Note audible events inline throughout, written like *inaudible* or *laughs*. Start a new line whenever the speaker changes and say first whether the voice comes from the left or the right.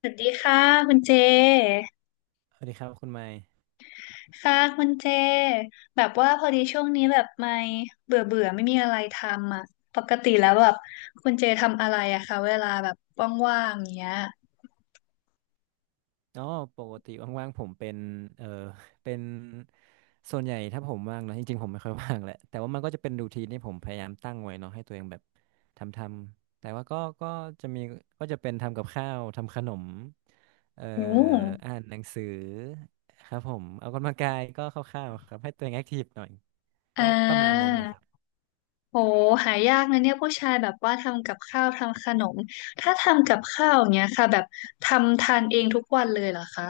left: สวัสดีค่ะคุณเจ
right: สวัสดีครับคุณไมค์
left: ค่ะคุณเจ แบบว่าพอดีช่วงนี้แบบไม่เบื่อเบื่อไม่มีอะไรทำอ่ะ ปกติแล้วแบบคุณเจทำอะไรอะคะเวลาแบบว่างๆอย่างเงี้ย
right: อ๋อปกติว่างๆผมเป็นเออ *laughs* เป็นส่วนใหญ่ถ้าผมว่างนะจริงๆผมไม่ค่อยว่างแหละแต่ว่ามันก็จะเป็นรูทีนที่ผมพยายามตั้งไว้เนาะให้ตัวเองแบบทำแต่ว่าก็จะมีก็จะเป็นทำกับข้าวทำขนมเอ่อ
left: โอ้
right: อ่านหนังสือครับผมเอากำลังกายก็คร่าวๆครับให้ตัวเองแอคทีฟหน่อย
left: อ่
right: ก็ประมาณนั้
left: า
right: นนะครับ
left: โหหายากนะเนี่ยผู้ชายแบบว่าทำกับข้าวทำขนมถ้าทำกับข้าวอย่างเงี้ยค่ะแบบทำทานเองทุกวันเลยเหรอคะ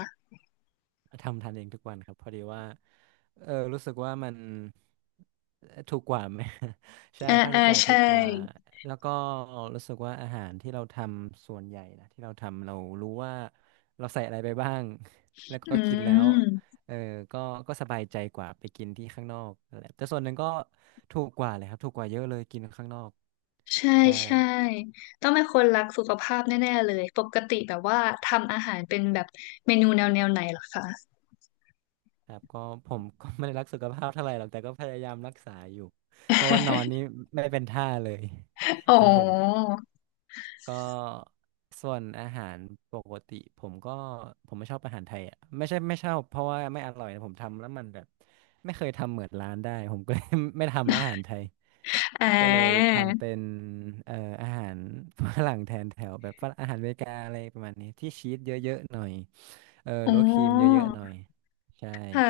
right: ทำทานเองทุกวันครับพอดีว่าเออรู้สึกว่ามันถูกกว่าไหม *laughs* ใช่
left: อ่า
right: ค่าใช้
left: อ่า
right: จ่ายถู
left: ใช่
right: กกว่าแล้วก็รู้สึกว่าอาหารที่เราทำส่วนใหญ่นะที่เราทำเรารู้ว่าเราใส่อะไรไปบ้าง *laughs* แล้วก็
left: อื
right: กินแล้ว
left: ม
right: เออก็ก็สบายใจกว่าไปกินที่ข้างนอกนั่นแหละแต่ส่วนหนึ่งก็ถูกกว่าเลยครับถูกกว่าเยอะเลยกินข้างนอก
left: ใช่
right: ใช่
left: ใช่ต้องเป็นคนรักสุขภาพแน่ๆเลยปกติแบบว่าทำอาหารเป็นแบบเมนูแนวแนวไหนเหรอคะ
right: ครับก็ *laughs* ผมก็ไม่ได้รักสุขภาพเท่าไหร่หรอกแต่ก็พยายามรักษาอยู่เพราะว่านอนนี่ไม่เป็นท่าเลย
left: *laughs* อ๋
right: *laughs*
left: อ
right: ครับผมก็ส่วนอาหารปกติผมก็ผมไม่ชอบอาหารไทยอ่ะไม่ใช่ไม่ชอบเพราะว่าไม่อร่อยนะผมทำแล้วมันแบบไม่เคยทำเหมือนร้านได้ผมก็เลย *laughs* ไม่ทำแล้วอาหารไทย
left: อ่
right: ก็เลย
left: า
right: ทำเป็นเอ่ออาหารฝรั่งแทนแถวแบบฝรั่งอาหารอเมริกาอะไรประมาณนี้ที่ชีสเยอะๆหน่อยเออห
left: อ๋อ
right: รือว่าครีมเยอะๆหน่อยใช่
left: ค่ะ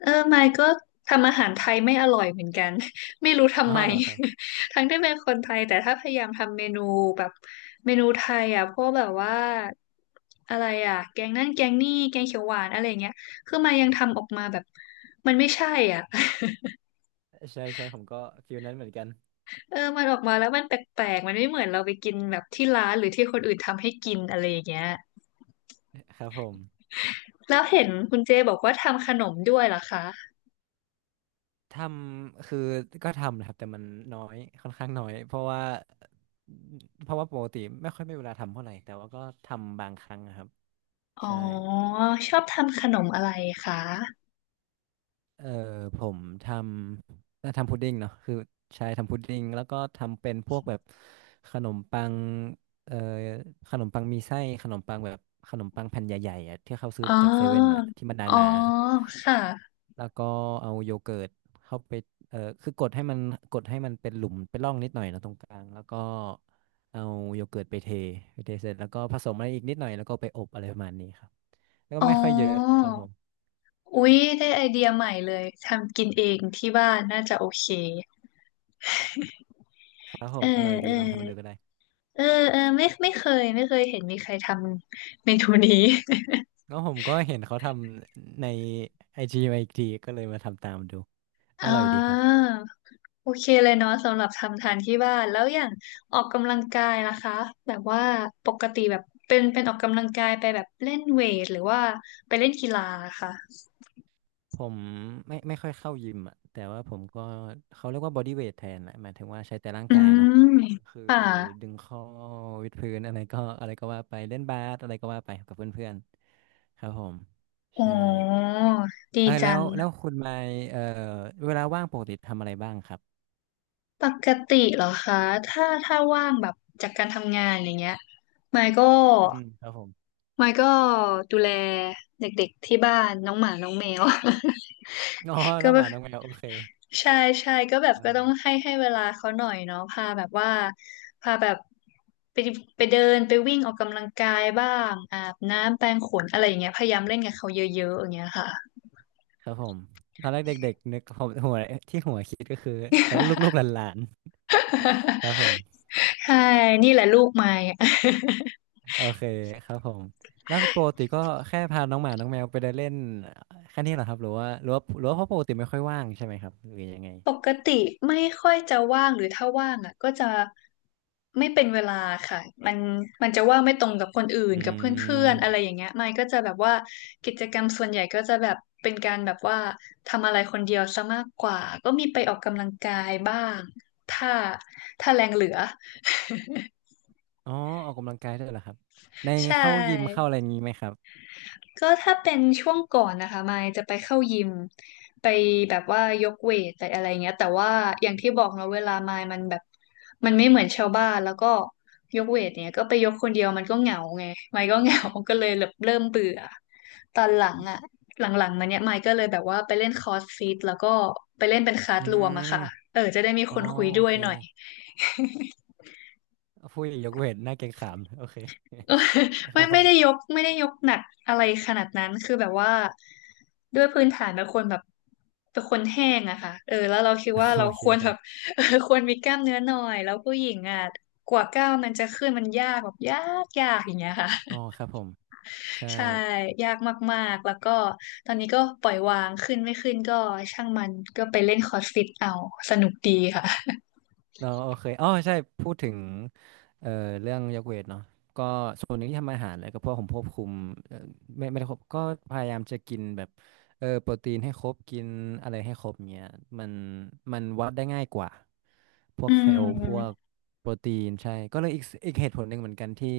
left: เออไมค์ก็ทำอาหารไทยไม่อร่อยเหมือนกัน *laughs* ไม่รู้ทำ
right: อ๋อ
left: ไม
right: เหรอครับ
left: *laughs* ทั้งที่เป็นคนไทยแต่ถ้าพยายามทำเมนูแบบเมนูไทยอ่ะพวกแบบว่าอะไรอ่ะแกงนั่นแกงนี่แกงเขียวหวานอะไรเงี้ยคือไมายังทำออกมาแบบมันไม่ใช่อ่ะ *laughs*
right: ใช่ใช่ผมก็ฟิลนั้นเหมือนกัน
left: เออ มันออกมาแล้วมันแปลกๆมันไม่เหมือนเราไปกินแบบที่ร้านหรือที่คนอื่นทำให้กินอะไรอย่างเงี้ย
right: *laughs* ครับผม
left: แล้วเห็นคุณเจบอกว่าทำขนมด้วยเหรอคะ
right: ทำคือก็ทำนะครับแต่มันน้อยค่อนข้างน้อยเพราะว่าปกติไม่ค่อยมีเวลาทำเท่าไหร่แต่ว่าก็ทำบางครั้งนะครับ
left: อ๋อ
right: ใช่
left: ชอบทำขนมอะไรคะ
right: เออผมทำน่าทำพุดดิ้งเนาะคือใช่ทำพุดดิ้งแล้วก็ทำเป็นพวกแบบขนมปังเอ่อขนมปังมีไส้ขนมปังแบบขนมปังแผ่นใหญ่ๆอะที่เขาซื้อ
left: อ๋อ
right: จากเซเว่นอะที่มัน
left: อ๋อ
right: หนา
left: ค่ะ
right: ๆแล้วก็เอาโยเกิร์ตเข้าไปคือกดให้มันเป็นหลุมเป็นร่องนิดหน่อยเนอะตรงกลางแล้วก็เอาโยเกิร์ตไปเทเสร็จแล้วก็ผสมอะไรอีกนิดหน่อยแล้วก็ไปอบอะไรประมาณนี้ครับแล้วก็
left: อ๋
right: ไม่ค่อยเยอะ
left: อ
right: ครับผม
left: อุ๊ยได้ไอเดียใหม่เลยทำกินเองที่บ้านน่าจะโอเค
right: ครับผ
left: เออ
right: มอร่อยดี
left: เออ
right: ลองทำดูก็ได้
left: เออเออไม่ไม่เคยไม่เคยเห็นมีใครทำเมนูนี้ *laughs*
right: ก็ผมก็เห็นเขาทำในไอจีมาอีกทีก็เลยมาทำตามดูอ
left: อ่
right: ร่อยดีครับ
left: าโอเคเลยเนาะสำหรับทำทานที่บ้านแล้วอย่างออกกำลังกายล่ะคะแบบว่าปกติแบบเป็นออกกำลังกายไปแบบเล่นเวทหรือว่าไปเล่นกีฬาค่ะ
right: ผมไม่ค่อยเข้ายิมอ่ะแต่ว่าผมก็เขาเรียกว่าบอดี้เวทแทนแหละหมายถึงว่าใช้แต่ร่าง
left: อื
right: กายเนาะ
left: ม
right: คือ
left: ค่ะ
right: ดึงข้อวิดพื้นอะไรก็อะไรก็ว่าไปเล่นบาสอะไรก็ว่าไปกับเพื่อนๆครับผม
left: อ๋อ
right: ใช่
left: ดี
right: เออแล้
left: จั
right: ว
left: ง
right: แล้วคุณไมค์เวลาว่างปกติทำอะไรบ้างครับ
left: ปกติเหรอคะถ้าว่างแบบจากการทำงานอย่างเงี้ยไมค์ก็
right: อืมครับผม
left: ไมค์ก็ดูแลเด็กๆที่บ้านน้องหมาน้องแมว
right: อ๋อ
left: *laughs* ก็
right: น้องหมาน้องแมวโอเค
left: ใช่ใช่ก็แบบ
right: ครับ
left: ก็
right: ผ
left: ต้อง
right: ม
left: ให้เวลาเขาหน่อยเนาะพาแบบว่าพาแบบไปไปเดินไปวิ่งออกกำลังกายบ้างอาบน้ำแปรงขนอะไรอย่างเงี้ยพยายามเล่นกับเขาเยอะๆอย่างเงี้ยค่ะ
right: ครับผมตอนแรกเด็กๆนึกผมหัวที่หัวคิดก็คือแล้วลูกๆหลานๆครับ
left: *laughs*
right: ผม
left: ใช่นี่แหละลูกไม้
right: โอเคครับผมแล้วก็ปกติก็แค่พาน้องหมาน้องแมวไปเดินเล่นแค่นี้เหรอครับหรือว่าเพราะปกติไม่ค่อยว่างใช่ไหมครับหรือยังไง
left: ปกติไม่ค่อยจะว่างหรือถ้าว่างอ่ะก็จะไม่เป็นเวลาค่ะมันมันจะว่างไม่ตรงกับคนอื่
right: อื
left: นกับเพื่อนๆอะไร
right: ม
left: อย่างเงี้ยไม่ก็จะแบบว่ากิจกรรมส่วนใหญ่ก็จะแบบเป็นการแบบว่าทำอะไรคนเดียวซะมากกว่าก็มีไปออกกำลังกายบ้างถ้าถ้าแรงเหลือ
right: อ๋อออกกำลังกายด้วยเหรอครับใน
left: *laughs* ใช
right: เข้ายิมเข้า
left: ่
right: อะไรอย่างนี้ไหมครับ
left: ก็ถ้าเป็นช่วงก่อนนะคะมายจะไปเข้ายิมไปแบบว่ายกเวทไปอะไรเงี้ยแต่ว่าอย่างที่บอกเนาะเวลามายมันแบบมันไม่เหมือนชาวบ้านแล้วก็ยกเวทเนี่ยก็ไปยกคนเดียวมันก็เหงาไงมายก็เหงา *laughs* ก็เลยแบบเริ่มเบื่อตอนหลังอะหลังๆมาเนี่ยมายก็เลยแบบว่าไปเล่นคอร์สฟิตแล้วก็ไปเล่นเป็นคลาส
right: อื
left: รวมอะค่ะ
right: ม
left: เออจะได้มี
right: อ๋
left: ค
right: อ
left: นคุย
right: โอ
left: ด้วย
right: เค
left: หน่อย
right: ผู้หญิงยกเวทหน้าเกรงขามโอเค
left: *laughs* เออ
right: *laughs* ค
left: ไม่
right: รับผ
left: ไม่ได้
right: ม
left: ยกไม่ได้ยกหนักอะไรขนาดนั้นคือแบบว่าด้วยพื้นฐานเป็นคนแห้งอะค่ะเออแล้วเราคิดว่าเรา
right: โอเค
left: ควร
right: ค
left: แบ
right: รั
left: บ
right: บ
left: *laughs* เออควรมีกล้ามเนื้อหน่อยแล้วผู้หญิงอะกว่าก้าวมันจะขึ้นมันยากแบบยากอย่างเงี้ยค่ะ
right: อ๋อครับผมใช่
left: *laughs* ใช่ยากมากๆแล้วก็ตอนนี้ก็ปล่อยวางขึ้นไม่ขึ้นก็ช่างมันก็ไปเล่นคอร์สฟิตเอาสนุกดีค่ะ
right: เนาะโอเคอ๋อใช่พูดถึงเอ่อเรื่องยกเวทเนาะก็ส่วนหนึ่งที่ทำอาหารเลยก็เพราะผมควบคุมเอ่อไม่ได้ควบก็พยายามจะกินแบบเออโปรตีนให้ครบกินอะไรให้ครบเงี้ยมันมันวัดได้ง่ายกว่าพวก
left: อื
right: แคลพวก
left: ม
right: โปรตีนใช่ก็เลยอีกเหตุผลหนึ่งเหมือนกันที่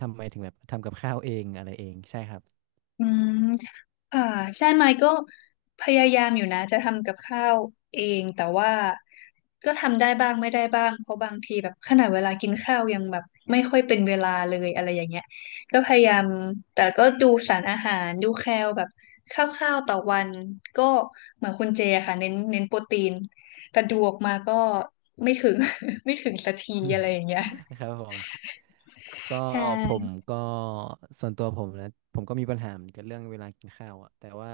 right: ทำไมถึงแบบทำกับข้าวเองอะไรเองใช่ครับ
left: อืมค่ะใช่ไหมก็พยายามอยู่นะจะทำกับข้าวเองแต่ว่าก็ทำได้บ้างไม่ได้บ้างเพราะบางทีแบบขนาดเวลากินข้าวยังแบบไม่ค่อยเป็นเวลาเลยอะไรอย่างเงี้ยก็พยายามแต่ก็ดูสารอาหารดูแคลแบบคร่าวๆต่อวันก็เหมือนคุณเจอะค่ะเน้นเน้นโปรตีนแต่ดูออกมาก็ไม่ถึง *laughs* ไม่ถึงสักทีอะไรอย่างเงี้ย
right: *laughs* ครับผม ก็
left: ใช
right: ผม
left: ่
right: ก็ส่วนตัวผมนะผมก็มีปัญหาเหมือนกันเรื่องเวลากินข้าวอ่ะแต่ว่า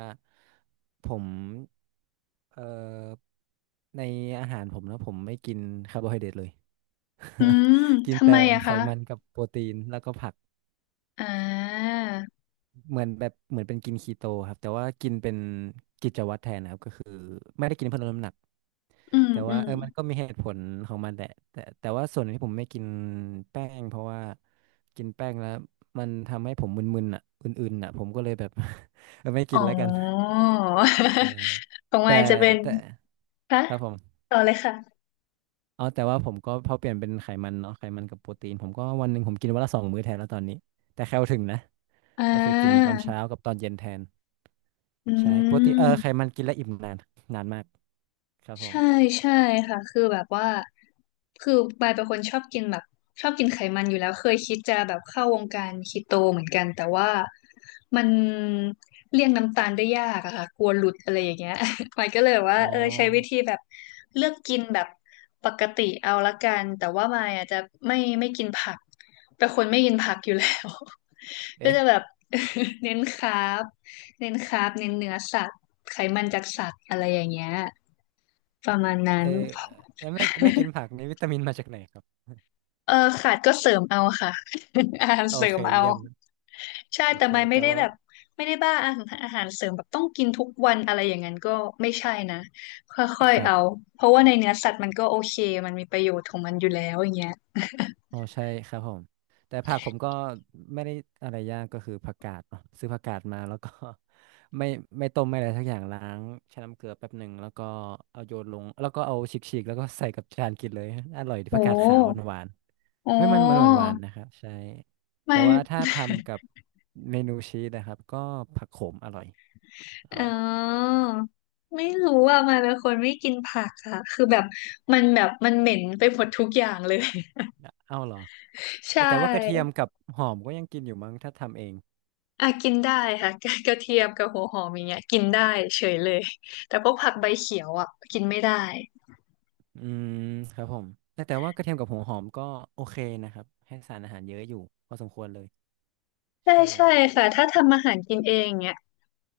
right: ผมเอ่อในอาหารผมนะผมไม่กินคาร์โบไฮเดรตเลย
left: อืม
right: *laughs* กิน
left: ทำ
right: แต่
left: ไมอะ
right: ไข
left: คะ
right: มันกับโปรตีนแล้วก็ผัก
left: อ่า
right: เหมือนแบบเหมือนเป็นกินคีโตครับแต่ว่ากินเป็นกิจวัตรแทนนะครับก็คือไม่ได้กินเพื่อลดน้ำหนัก
left: อืม
right: แต่
left: อื
right: ว่า
left: ม
right: เออมันก็มีเหตุผลของมันแหละแต่ว่าส่วนที่ผมไม่กินแป้งเพราะว่ากินแป้งแล้วมันทำให้ผมมึนๆอ่ะอื่นๆอ่ะผมก็เลยแบบ *laughs* เออไม่กิ
left: อ๋
right: น
left: อ
right: แล้วกันใช่
left: *laughs* ของ
right: แต่
left: มายจะเป็น
right: แต่
left: คะ
right: ครับผม
left: ต่อเลยค่ะ
right: อ๋อแต่ว่าผมก็พอเปลี่ยนเป็นไขมันเนาะไขมันกับโปรตีนผมก็วันหนึ่งผมกินวันละสองมื้อแทนแล้วตอนนี้แต่แคลถึงนะ
left: อ่
right: ก็คือกินตอ
left: า
right: นเช้ากับตอนเย็นแทน
left: อื
right: ใช่โปกตนเออไข
left: ม
right: มันกินแล้วอิ่มนานนานมากครับผม
left: ใช่ใช่ค่ะคือแบบว่าคือปายเป็นคนชอบกินแบบชอบกินไขมันอยู่แล้วเคยคิดจะแบบเข้าวงการคีโตเหมือนกันแต่ว่ามันเลี่ยงน้ำตาลได้ยากอะค่ะกลัวหลุดอะไรอย่างเงี้ย *laughs* ปายก็เลยแบบว่า
right: อ๋อ
left: เออใช้วิธีแบบเลือกกินแบบปกติเอาละกันแต่ว่าปายอาจจะไม่กินผักเป็นคนไม่กินผักอยู่แล้ว *laughs* ก็
right: เอ๊ะ
left: จะแบบ *laughs* เน้นคาร์บเน้นคาร์บเน้นเนื้อสัตว์ไขมันจากสัตว์อะไรอย่างเงี้ย ประมาณนั้
right: เอ
left: น
right: อแล้วไม่กินผักนี่วิตามินมาจากไหนครับ
left: เออขาดก็เสริมเอาค่ะ *laughs* อาหาร
right: โอ
left: เสริ
right: เค
left: มเอา
right: เยี่ยม
left: ใช่
right: โอ
left: แต่
right: เค
left: ไม่ไม่
right: แต่
left: ได้
right: ว่า
left: แบบไม่ได้บ้าอาหารอาหารเสริมแบบต้องกินทุกวันอะไรอย่างนั้นก็ไม่ใช่นะค่อย
right: ค
left: ๆ
right: รั
left: เอา
right: บ
left: เพราะว่าในเนื้อสัตว์มันก็โอเคมันมีประโยชน์ของมันอยู่แล้วอย่างเงี้ย
right: อ๋อใช่ครับผมแต่ผักผมก็ไม่ได้อะไรยากก็คือผักกาดเนอะซื้อผักกาดมาแล้วก็ *laughs* ไม่ไม่ต้มไม่อะไรสักอย่างล้างแช่น้ำเกลือแป๊บหนึ่งแล้วก็เอาโยนลงแล้วก็เอาฉีกๆแล้วก็ใส่กับจานกินเลย *laughs* อร่อยดี
left: โอ
right: ผักกาดขาว
left: ้
right: หวาน
left: โอ้
right: ๆไม่มันมันหวานๆนะครับใช่
left: ไม่
right: แต่ว่าถ้าทำกับเมนูชีสนะครับก็ผักโขมอร่อยอ
left: เ
right: ร่อย
left: ออไม่รู้อ่ะมันเป็นคนไม่กินผักอะคือแบบมันแบบมันเหม็นไปหมดทุกอย่างเลย
right: เอ้าเหรอ
left: *laughs*
right: เอ้
left: ใช่
right: ยแต่ว่ากระเทียมกับหอมก็ยังกินอยู่มั้งถ้าทำเอง
left: อ่ะกินได้ค่ะ *laughs* กระเทียมกับหัวหอมอย่างเงี้ยกินได้เฉยเลยแต่พวกผักใบเขียวอ่ะกินไม่ได้
right: อืมครับผมแต่ว่ากระเทียมกับหัวหอมก็โอเคนะครับให้สารอาหารเยอะอยู่พอสมควรเลย
left: ใช่
right: ใช่
left: ใช่ค่ะถ้าทำอาหารกินเองเนี่ย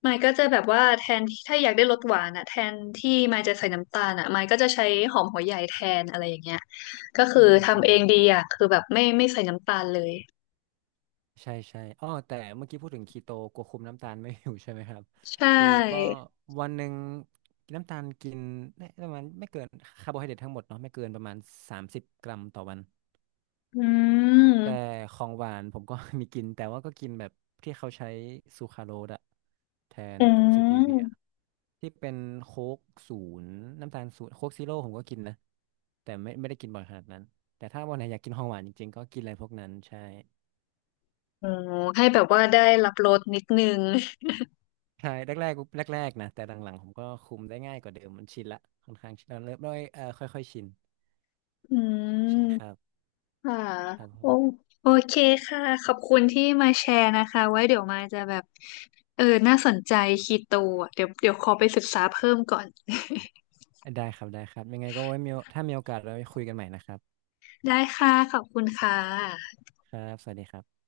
left: มายก็จะแบบว่าแทนที่ถ้าอยากได้รสหวานอ่ะแทนที่มายจะใส่น้ำตาลอ่ะมายก็จะใช้หอมหัวใหญ่แทนอะไรอย่างเงี้ยก็คื
right: อื
left: อ
right: มครับ
left: ทำเอ
right: ผ
left: ง
right: ม
left: ดีอ่ะคือแบบไม่ใส่น้ำตาลเลย
right: ใช่ใช่อ้อแต่เมื่อกี้พูดถึงคีโตกลัวคุมน้ำตาลไม่อยู่ใช่ไหมครับ
left: ใช
right: คือก็
left: ่
right: วันหนึ่งกินน้ำตาลกินได้ประมาณไม่เกินคาร์โบไฮเดรตทั้งหมดเนาะไม่เกินประมาณ30 กรัมต่อวัน
left: อื
right: แต่
left: ม
right: ของหวานผมก็ *laughs* มีกินแต่ว่าก็กินแบบที่เขาใช้ซูคราโรสอะแทน
left: อื
right: กับสตีเวีย
left: ม
right: ที่เป็นโค้กศูนย์น้ำตาลศูนย์โค้กซีโร่ผมก็กินนะแต่ไม่ได้กินบ่อยขนาดนั้นแต่ถ้าวันไหนอยากกินของหวานจริงๆก็กินอะไรพวกนั้นใช่
left: โอ้ให้แบบว่าได้รับรสนิดนึง
right: ใช่แรกๆแรกๆนะแต่หลังๆผมก็คุมได้ง่ายกว่าเดิมมันชินละค่อนข้างชินเราเริ่มด้วยค่อยๆชิน
left: อืม
right: ใช่ครับ
left: ค่ะ
right: ครับผ
left: โอ
right: ม
left: โอเคค่ะขอบคุณที่มาแชร์นะคะไว้เดี๋ยวมาจะแบบเออน่าสนใจคีโตอ่ะเดี๋ยวขอไปศึกษาเพิ่มก่อน
right: ได้ครับได้ครับยังไงก็ไว้มีโอถ้ามีโอกาสเราไปคุยกันใหม่นะครับ
left: *laughs* ได้ค่ะขอบคุณค่ะ
right: ครับสวัสดีครับ